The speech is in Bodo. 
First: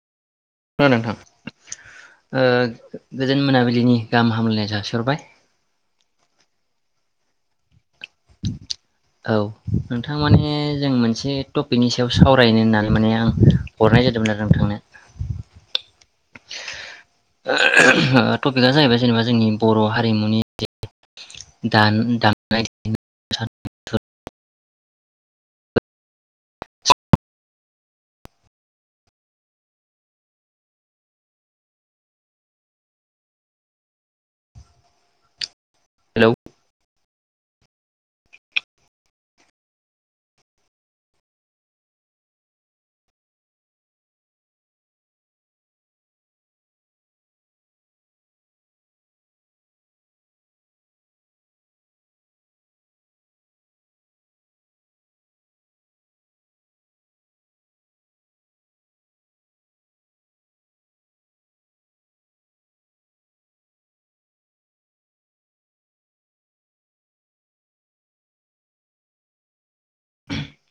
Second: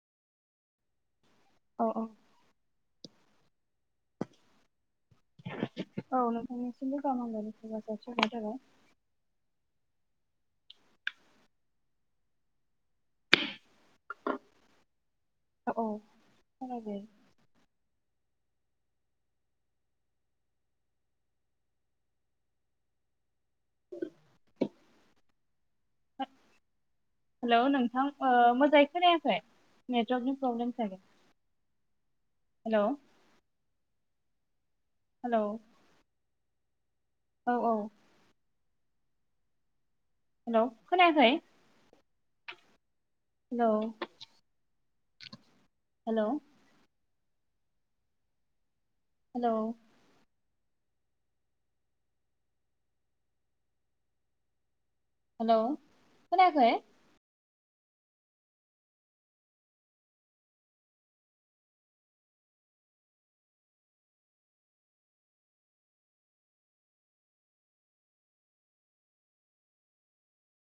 ना नोंथां औ औ ओ गोजोन मोनाबिलिनि गाहाम हामलायनाय जासिहरबाय औ नोंथांनिसिमबो गाहाम हामलायनायखौ जा जासि हरनाय जाबाय औ नोंथां माने जों मोनसे टपिकनि सायाव सावरायनो होननानै माने आं हरनाय जादोंमोन आरो नोंथांनो औ औ खोनादों [unintelligible] टपिकआ जाहैबाय जेनेबा जोंनि बर' हारिमुनि [unintelligible] दान [unintelligible] [inaudible] हेल' नोंथां ओ मोजाङै खोनायाखै नेटवरकनि प्रब्लेम सागे हेलौ हेलौ औ [unintelligible] औ औ हेल' खोनायाखै हेल' हेल' हेल' हेल' खोनायाखै